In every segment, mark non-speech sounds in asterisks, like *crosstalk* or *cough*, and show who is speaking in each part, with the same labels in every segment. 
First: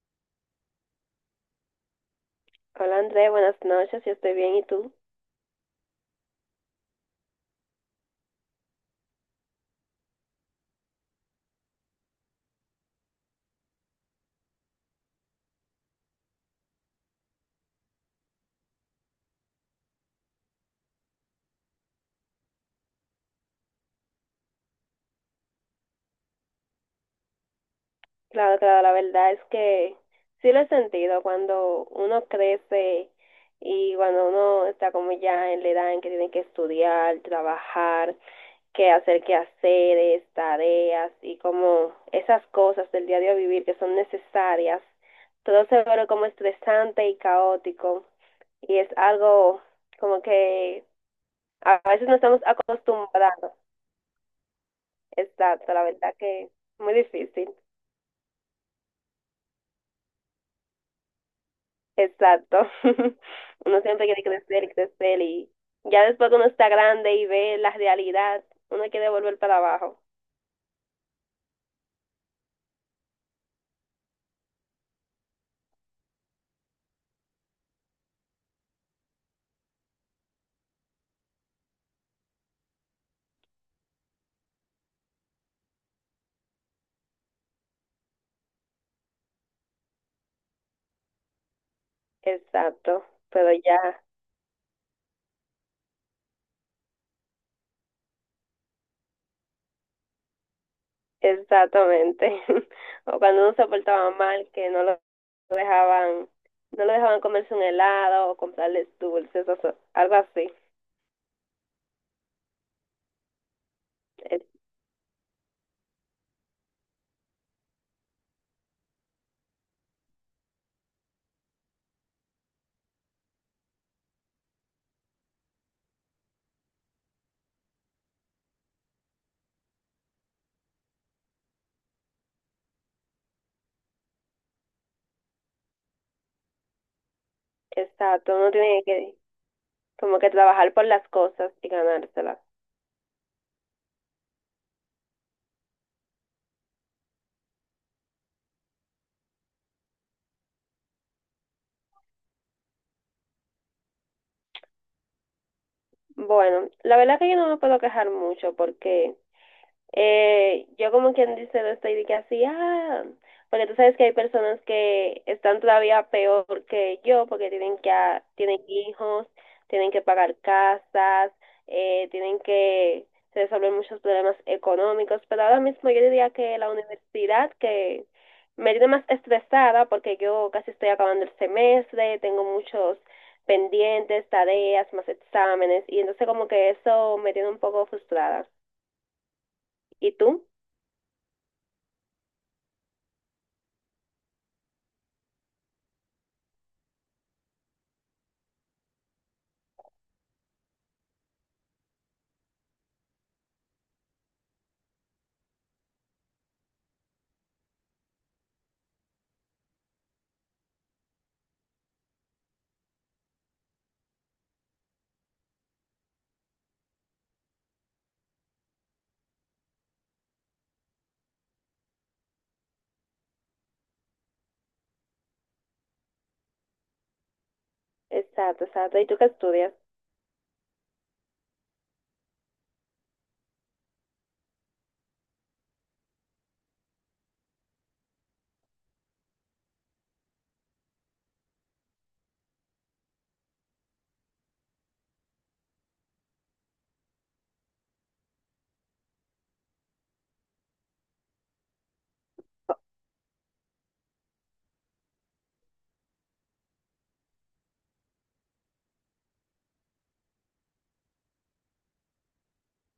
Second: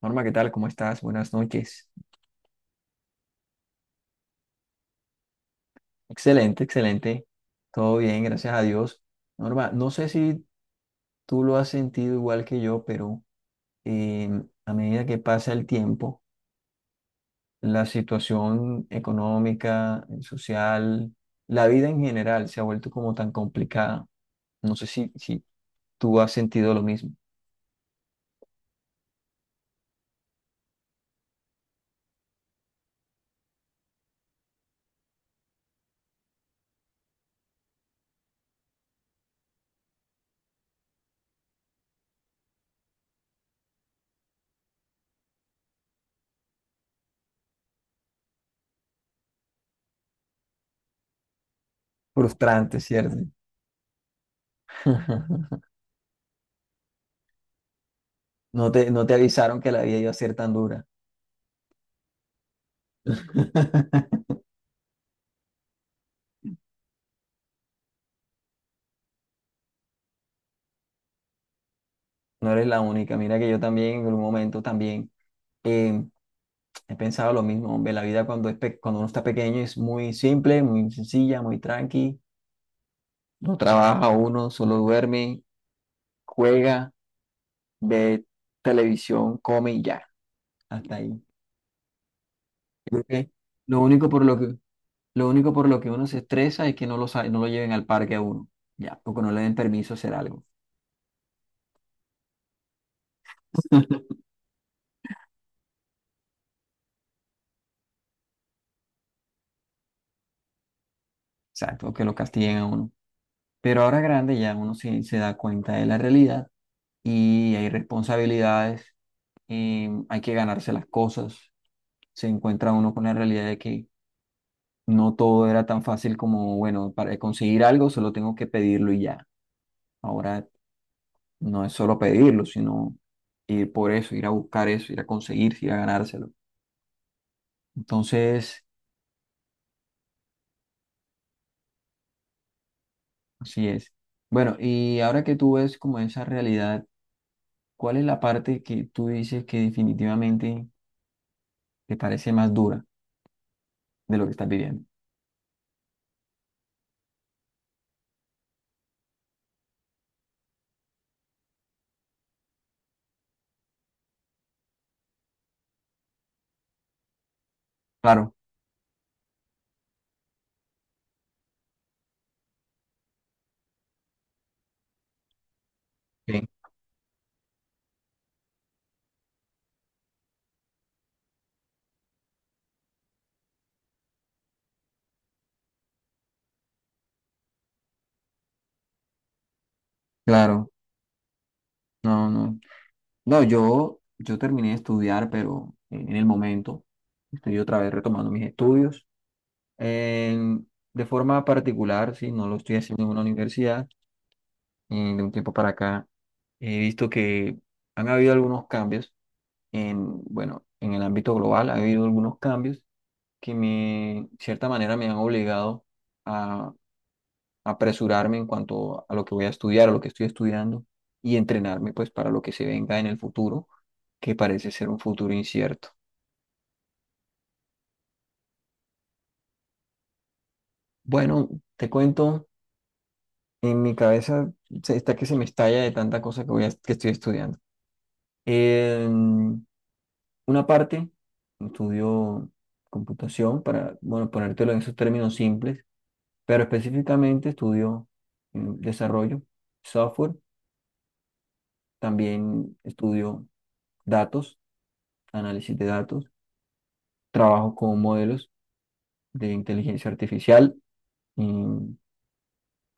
Speaker 1: Norma, ¿qué tal? ¿Cómo estás? Buenas noches.
Speaker 2: Hola André, buenas noches, yo estoy bien, ¿y tú?
Speaker 1: Excelente, excelente. Todo bien, gracias a Dios. Norma, no sé si tú lo has sentido igual que yo, pero eh, a medida que pasa el tiempo, la situación económica, social, la vida en general se ha vuelto como tan complicada. No sé si tú has sentido lo mismo.
Speaker 2: Claro, claro, la verdad es que sí lo he sentido cuando uno crece y cuando uno está como ya en la edad en que tiene que estudiar, trabajar, que hacer quehaceres, tareas y como esas cosas del diario vivir que son necesarias, todo se vuelve como estresante y caótico y es algo como que a veces no estamos
Speaker 1: Frustrante, ¿cierto?
Speaker 2: acostumbrados,
Speaker 1: *laughs*
Speaker 2: exacto, la verdad que muy difícil.
Speaker 1: No te avisaron que la vida iba a ser tan dura.
Speaker 2: Exacto. *laughs* Uno siempre quiere
Speaker 1: *laughs*
Speaker 2: crecer y crecer y ya después que uno está grande y ve la realidad, uno quiere volver para abajo.
Speaker 1: No eres la única. Mira que yo también en un momento también eh, he pensado lo mismo. Hombre, la vida cuando uno está pequeño es muy simple, muy sencilla, muy tranqui. No trabaja uno, solo duerme, juega, ve televisión, come y ya. Hasta ahí. Creo
Speaker 2: Exacto.
Speaker 1: que
Speaker 2: Pero
Speaker 1: lo
Speaker 2: ya,
Speaker 1: único por lo que, lo único por lo que uno se estresa es que no lo lleven al parque a uno. Ya, o que no le den permiso a hacer algo.
Speaker 2: exactamente. *laughs* O cuando uno se portaba
Speaker 1: *laughs*
Speaker 2: mal, que dejaban, no lo dejaban comerse un helado o comprarles dulces o algo así.
Speaker 1: Exacto, o que lo castiguen a uno. Pero ahora grande
Speaker 2: E-
Speaker 1: ya se da cuenta de la realidad y hay responsabilidades, hay que ganarse las cosas. Se encuentra uno con la realidad de que no todo era tan fácil como, bueno, para conseguir algo solo tengo que pedirlo y ya. Ahora no es solo pedirlo, sino ir por eso, ir a buscar eso, ir a conseguir, ir a ganárselo.
Speaker 2: Exacto. Uno
Speaker 1: Entonces,
Speaker 2: tiene que como que trabajar por las cosas y ganárselas.
Speaker 1: así es. Bueno, y ahora que tú ves como esa realidad, ¿cuál es la parte que tú dices que definitivamente te parece más dura de lo que estás viviendo?
Speaker 2: Bueno, la verdad que yo no me puedo quejar mucho porque yo como quien dice, no estoy de que así, porque tú sabes que hay personas que están todavía peor que yo porque
Speaker 1: Claro,
Speaker 2: tienen hijos, tienen que pagar casas, tienen que resolver muchos problemas económicos, pero ahora mismo yo diría
Speaker 1: sí,
Speaker 2: que la universidad que me tiene más estresada porque yo casi estoy acabando el semestre, tengo muchos pendientes, tareas, más exámenes, y entonces como que eso me tiene un poco frustrada. ¿Y tú?
Speaker 1: claro, no, no. No, yo terminé de estudiar, pero en el momento estoy otra vez retomando mis estudios. En de forma particular, sí, no lo estoy haciendo en una universidad. De un tiempo para acá he visto que han habido algunos cambios en, bueno, en el ámbito global, ha habido algunos cambios que me, de cierta manera me han obligado apresurarme en cuanto a lo que voy a estudiar, a lo que estoy estudiando y entrenarme pues para lo que se venga en el futuro, que parece ser un futuro incierto.
Speaker 2: Exacto, exacto. ¿Y tú qué estudias?
Speaker 1: Bueno, te cuento, en mi cabeza está que se me estalla de tanta cosa que que estoy estudiando. En una parte estudio computación para, bueno, ponértelo en esos términos simples, pero específicamente estudio desarrollo, software, también estudio datos, análisis de datos, trabajo con modelos de inteligencia artificial, y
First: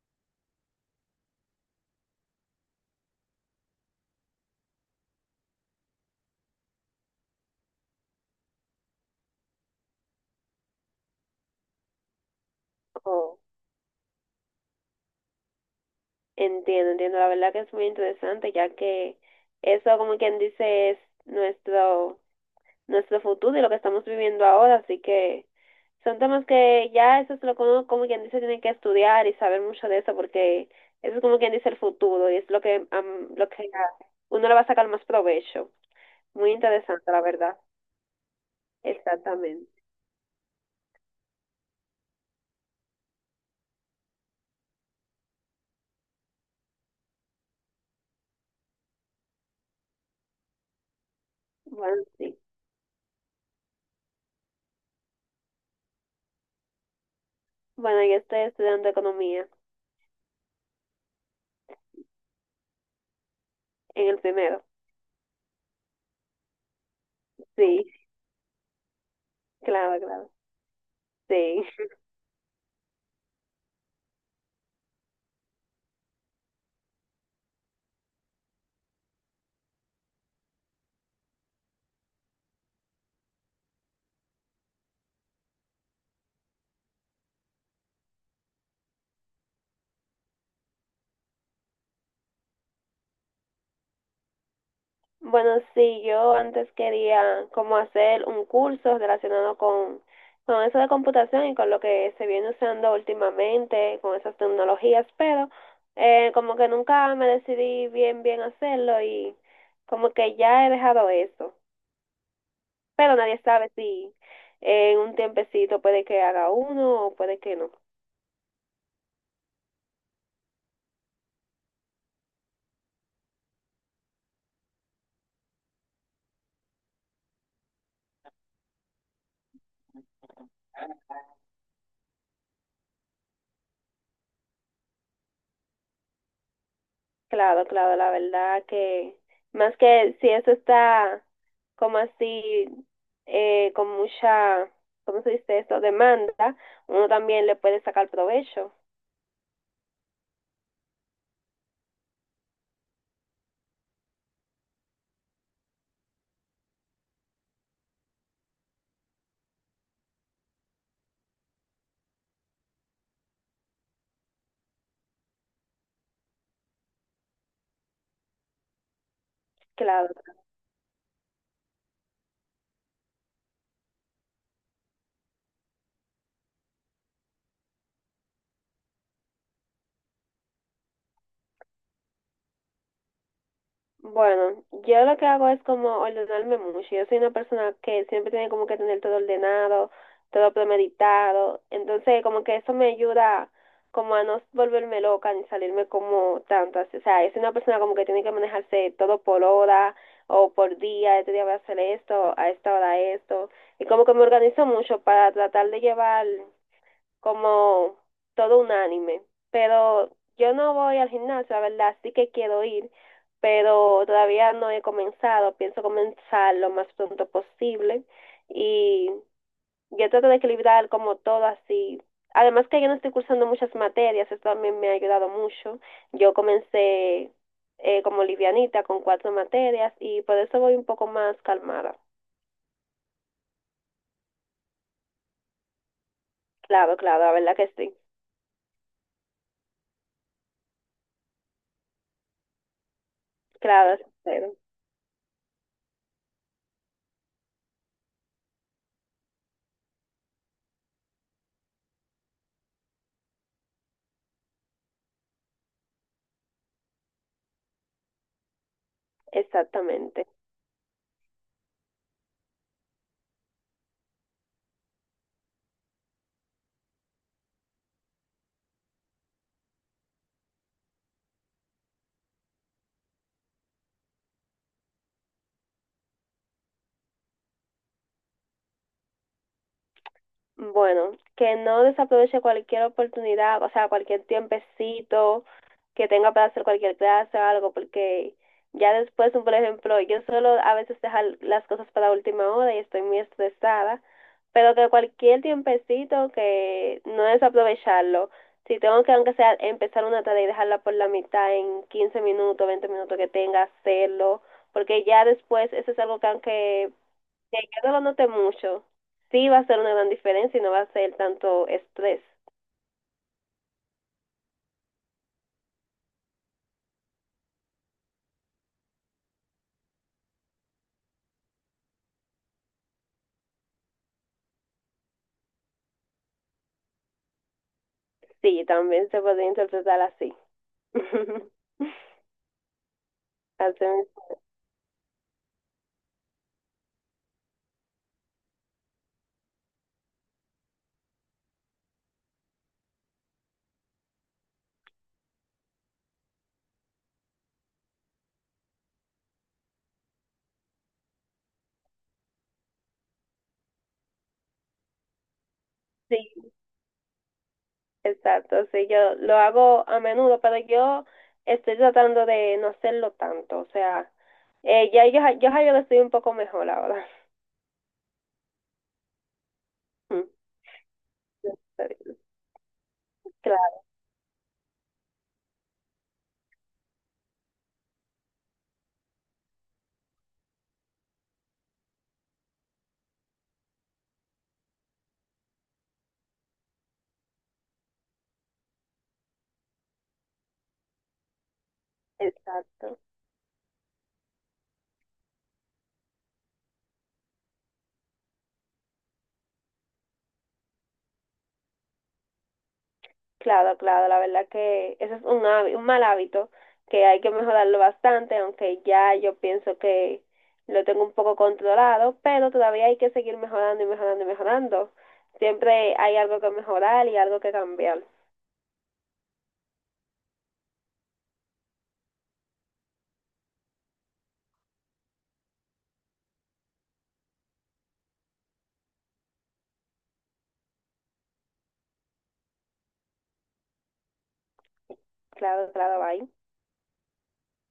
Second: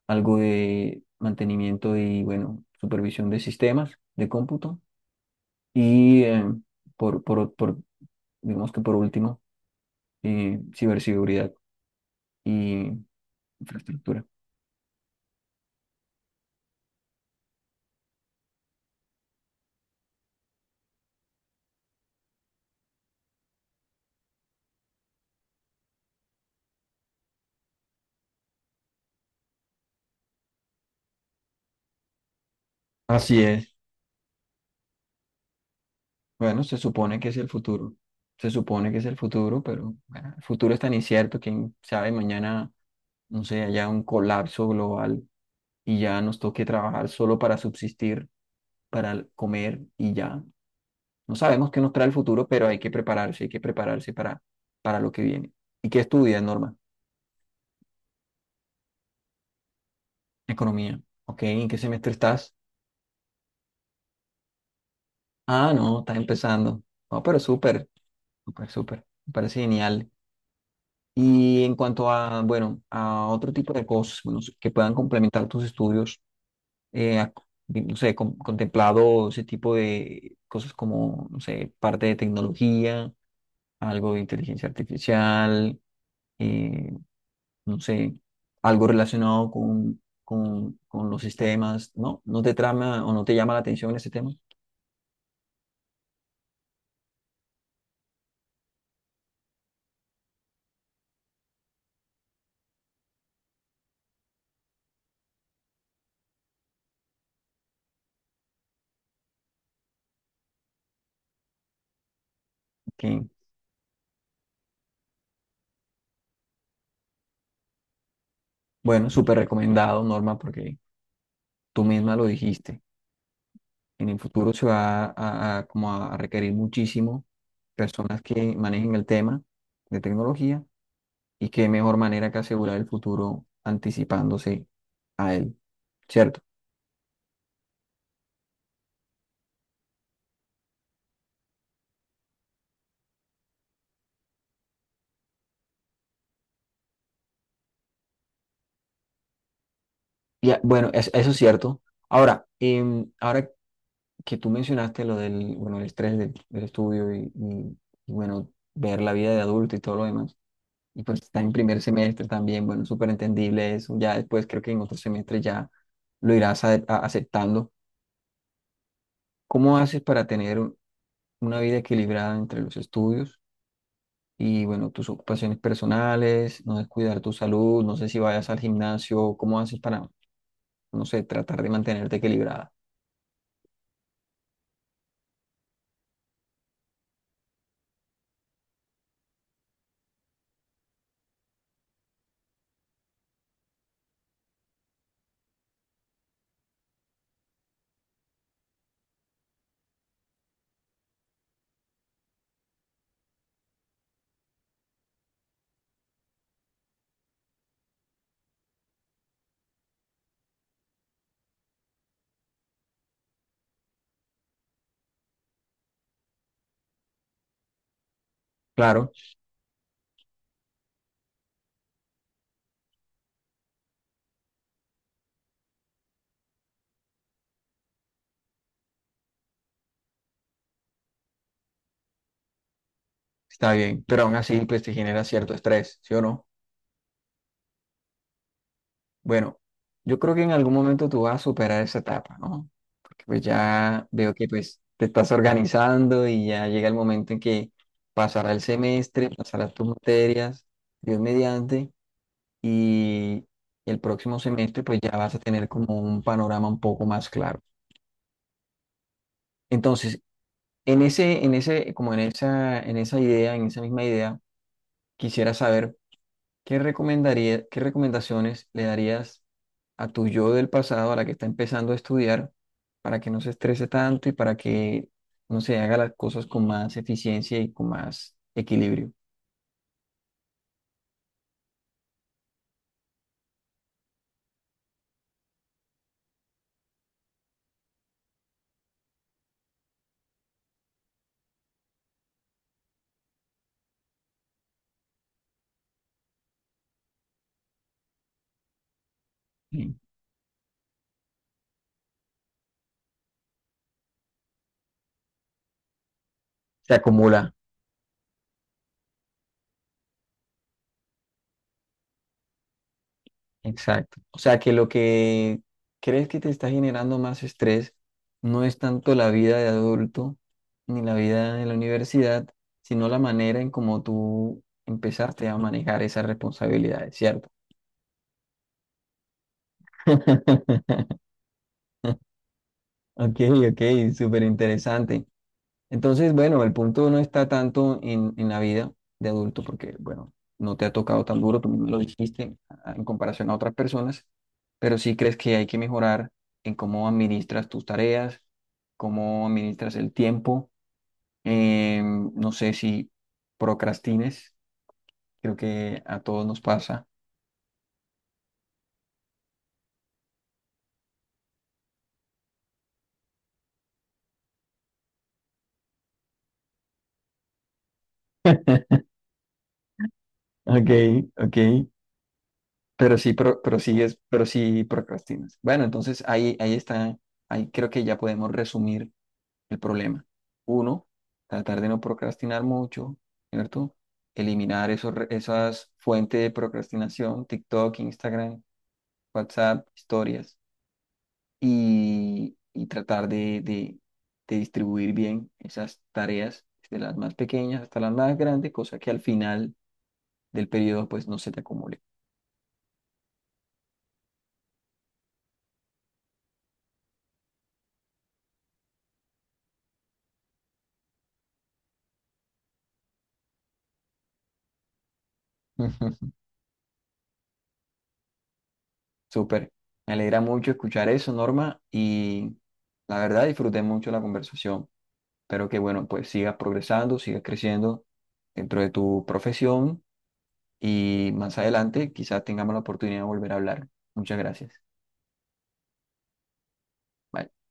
Speaker 1: algo de mantenimiento y, bueno, supervisión de sistemas de cómputo. Y por, por, por, digamos que por último, ciberseguridad y
Speaker 2: Oh,
Speaker 1: infraestructura.
Speaker 2: entiendo, entiendo. La verdad que es muy interesante, ya que eso, como quien dice, es nuestro, nuestro futuro y lo que estamos viviendo ahora. Así que son temas que ya eso es lo que uno, como quien dice, tiene que estudiar y saber mucho de eso, porque eso es como quien dice el futuro y es lo que, am,
Speaker 1: Así
Speaker 2: lo que
Speaker 1: es.
Speaker 2: a uno le va a sacar más provecho. Muy
Speaker 1: Bueno, se
Speaker 2: interesante,
Speaker 1: supone
Speaker 2: la
Speaker 1: que es el
Speaker 2: verdad.
Speaker 1: futuro. Se supone que es el futuro,
Speaker 2: Exactamente.
Speaker 1: pero bueno, el futuro es tan incierto, quién sabe, mañana, no sé, haya un colapso global y ya nos toque trabajar solo para subsistir, para comer y ya. No sabemos qué nos
Speaker 2: Bueno,
Speaker 1: trae el
Speaker 2: sí.
Speaker 1: futuro, pero hay que prepararse para lo que viene. ¿Y qué estudias, Norma?
Speaker 2: Bueno, yo estoy estudiando economía
Speaker 1: Economía. ¿Ok? ¿En qué semestre estás?
Speaker 2: en el primero.
Speaker 1: Ah, no, estás empezando. No, pero
Speaker 2: Sí,
Speaker 1: súper, súper, súper. Me parece
Speaker 2: claro,
Speaker 1: genial.
Speaker 2: claro.
Speaker 1: Y
Speaker 2: Sí,
Speaker 1: en cuanto a, bueno, a otro tipo de cosas, bueno, que puedan complementar tus estudios, eh, a- no sé, contemplado ese tipo de cosas como, no sé, parte de tecnología, algo de inteligencia artificial, eh, no sé, algo relacionado con, con los sistemas, ¿no? ¿No te trama o no te llama la atención ese tema?
Speaker 2: *laughs* bueno, sí, yo antes quería como hacer un curso relacionado con eso de computación y con lo que se viene usando últimamente, con esas tecnologías, pero como que nunca me decidí bien, bien hacerlo y como que ya he dejado eso, pero
Speaker 1: Que,
Speaker 2: nadie sabe si en un tiempecito puede que haga uno o puede que no.
Speaker 1: bueno, súper recomendado, Norma, porque tú misma lo dijiste. En el futuro se va como a requerir muchísimo personas que manejen el tema de tecnología y qué mejor manera que asegurar el futuro anticipándose a él, ¿cierto?
Speaker 2: Claro, claro, la verdad que más que si eso está como así, con mucha, ¿cómo se dice eso? Demanda, uno también le puede sacar provecho.
Speaker 1: Y bueno, eso es cierto. Ahora, ahora que tú mencionaste lo del, bueno, el estrés del, del estudio bueno, ver la vida de adulto y todo lo demás. Y pues está en primer semestre también, bueno, súper entendible eso. Ya después creo que en otro semestre ya lo irás aceptando. ¿Cómo haces
Speaker 2: Claro.
Speaker 1: para tener una vida equilibrada entre los estudios y, bueno, tus ocupaciones personales, no descuidar tu salud, no sé si vayas al gimnasio, cómo haces para, no sé, tratar de mantenerte equilibrada?
Speaker 2: Bueno, yo lo que hago es como ordenarme mucho. Yo soy una persona que siempre tiene como que tener todo ordenado, todo premeditado. Entonces, como que eso me ayuda como a no volverme loca ni salirme como tanto. O sea, es una persona como que tiene que manejarse todo por hora o por día. Este día voy a hacer esto, a esta hora esto. Y como que me organizo mucho para tratar de llevar como todo un anime. Pero yo no voy al gimnasio, la verdad, sí que quiero ir, pero todavía no he comenzado. Pienso comenzar lo más pronto posible
Speaker 1: Claro,
Speaker 2: y yo trato de equilibrar como todo así. Además que yo no estoy cursando muchas materias, eso también me ha ayudado mucho. Yo comencé como livianita con cuatro materias y por eso voy un poco más calmada.
Speaker 1: está bien, pero aún así, pues te genera cierto estrés, ¿sí o no?
Speaker 2: Claro, claro, la verdad que sí.
Speaker 1: Bueno, yo creo que en algún momento tú vas a superar esa etapa, ¿no? Porque pues
Speaker 2: Claro,
Speaker 1: ya veo que
Speaker 2: pero
Speaker 1: pues te estás organizando y ya llega el momento en que pasará el semestre, pasarás tus materias, Dios mediante, y el próximo semestre pues ya vas a tener como un panorama un poco más claro. Entonces,
Speaker 2: exactamente.
Speaker 1: en esa idea, en esa misma idea, quisiera saber qué recomendaría, qué recomendaciones le darías a tu yo del pasado, a la que está empezando a estudiar, para que no se estrese tanto y para que no se haga las cosas con más eficiencia y con más equilibrio.
Speaker 2: Bueno, que no desaproveche cualquier oportunidad, o sea, cualquier tiempecito que tenga para hacer cualquier clase o algo, porque ya después, por ejemplo, yo suelo a veces dejar las cosas para última hora y estoy muy estresada, pero que cualquier tiempecito que no desaprovecharlo. Si tengo que, aunque sea,
Speaker 1: Mm.
Speaker 2: empezar una tarea y dejarla por la mitad en 15 minutos, 20 minutos que tenga, hacerlo, porque ya después eso es algo que aunque
Speaker 1: Se acumula.
Speaker 2: que yo no lo note mucho, sí va a ser una gran diferencia y no va a ser tanto estrés.
Speaker 1: Exacto. O sea, que lo que crees que te está generando más estrés no es tanto la vida de adulto ni la vida en la universidad, sino la manera en cómo tú empezaste a manejar esas responsabilidades, ¿cierto?
Speaker 2: Sí, también se puede interpretar así.
Speaker 1: *laughs*
Speaker 2: *laughs*
Speaker 1: Ok,
Speaker 2: Así
Speaker 1: ok,
Speaker 2: mismo.
Speaker 1: súper interesante. Entonces, bueno, el punto no está tanto en la vida de adulto, porque, bueno, no te ha tocado tan duro, tú me lo dijiste, en comparación a otras personas, pero sí crees que hay que mejorar en cómo administras tus tareas, cómo administras el tiempo. No sé si procrastines, creo que a todos
Speaker 2: Sí,
Speaker 1: nos pasa.
Speaker 2: exacto. Sí, yo lo hago a menudo, pero yo estoy tratando de no hacerlo tanto. O sea, ya yo lo estoy un poco mejor ahora. *laughs*
Speaker 1: Ok, ok. Pero sí, pro-
Speaker 2: Claro,
Speaker 1: pero, sigues, pero sí procrastinas. Bueno, entonces ahí creo que ya podemos resumir el problema. Uno, tratar de no procrastinar mucho, ¿cierto? Eliminar esas fuentes de procrastinación, TikTok, Instagram, WhatsApp, historias, y
Speaker 2: exacto.
Speaker 1: tratar de distribuir bien esas tareas, desde las más pequeñas hasta las más grandes, cosa que al final del periodo pues no se te acumule.
Speaker 2: Claro, claro, la verdad que ese es un mal hábito que hay que mejorarlo bastante, aunque ya yo pienso que lo tengo un poco controlado, pero todavía hay que seguir mejorando y mejorando y mejorando. Siempre hay
Speaker 1: *laughs*
Speaker 2: algo que mejorar y algo que cambiar.
Speaker 1: Súper. Me alegra mucho escuchar eso, Norma, y la verdad disfruté mucho la conversación. Espero que, bueno, pues sigas progresando, sigas creciendo dentro de tu profesión y más adelante quizás tengamos la oportunidad de volver a hablar. Muchas gracias.
Speaker 2: Claro, claro, bye.
Speaker 1: Bye.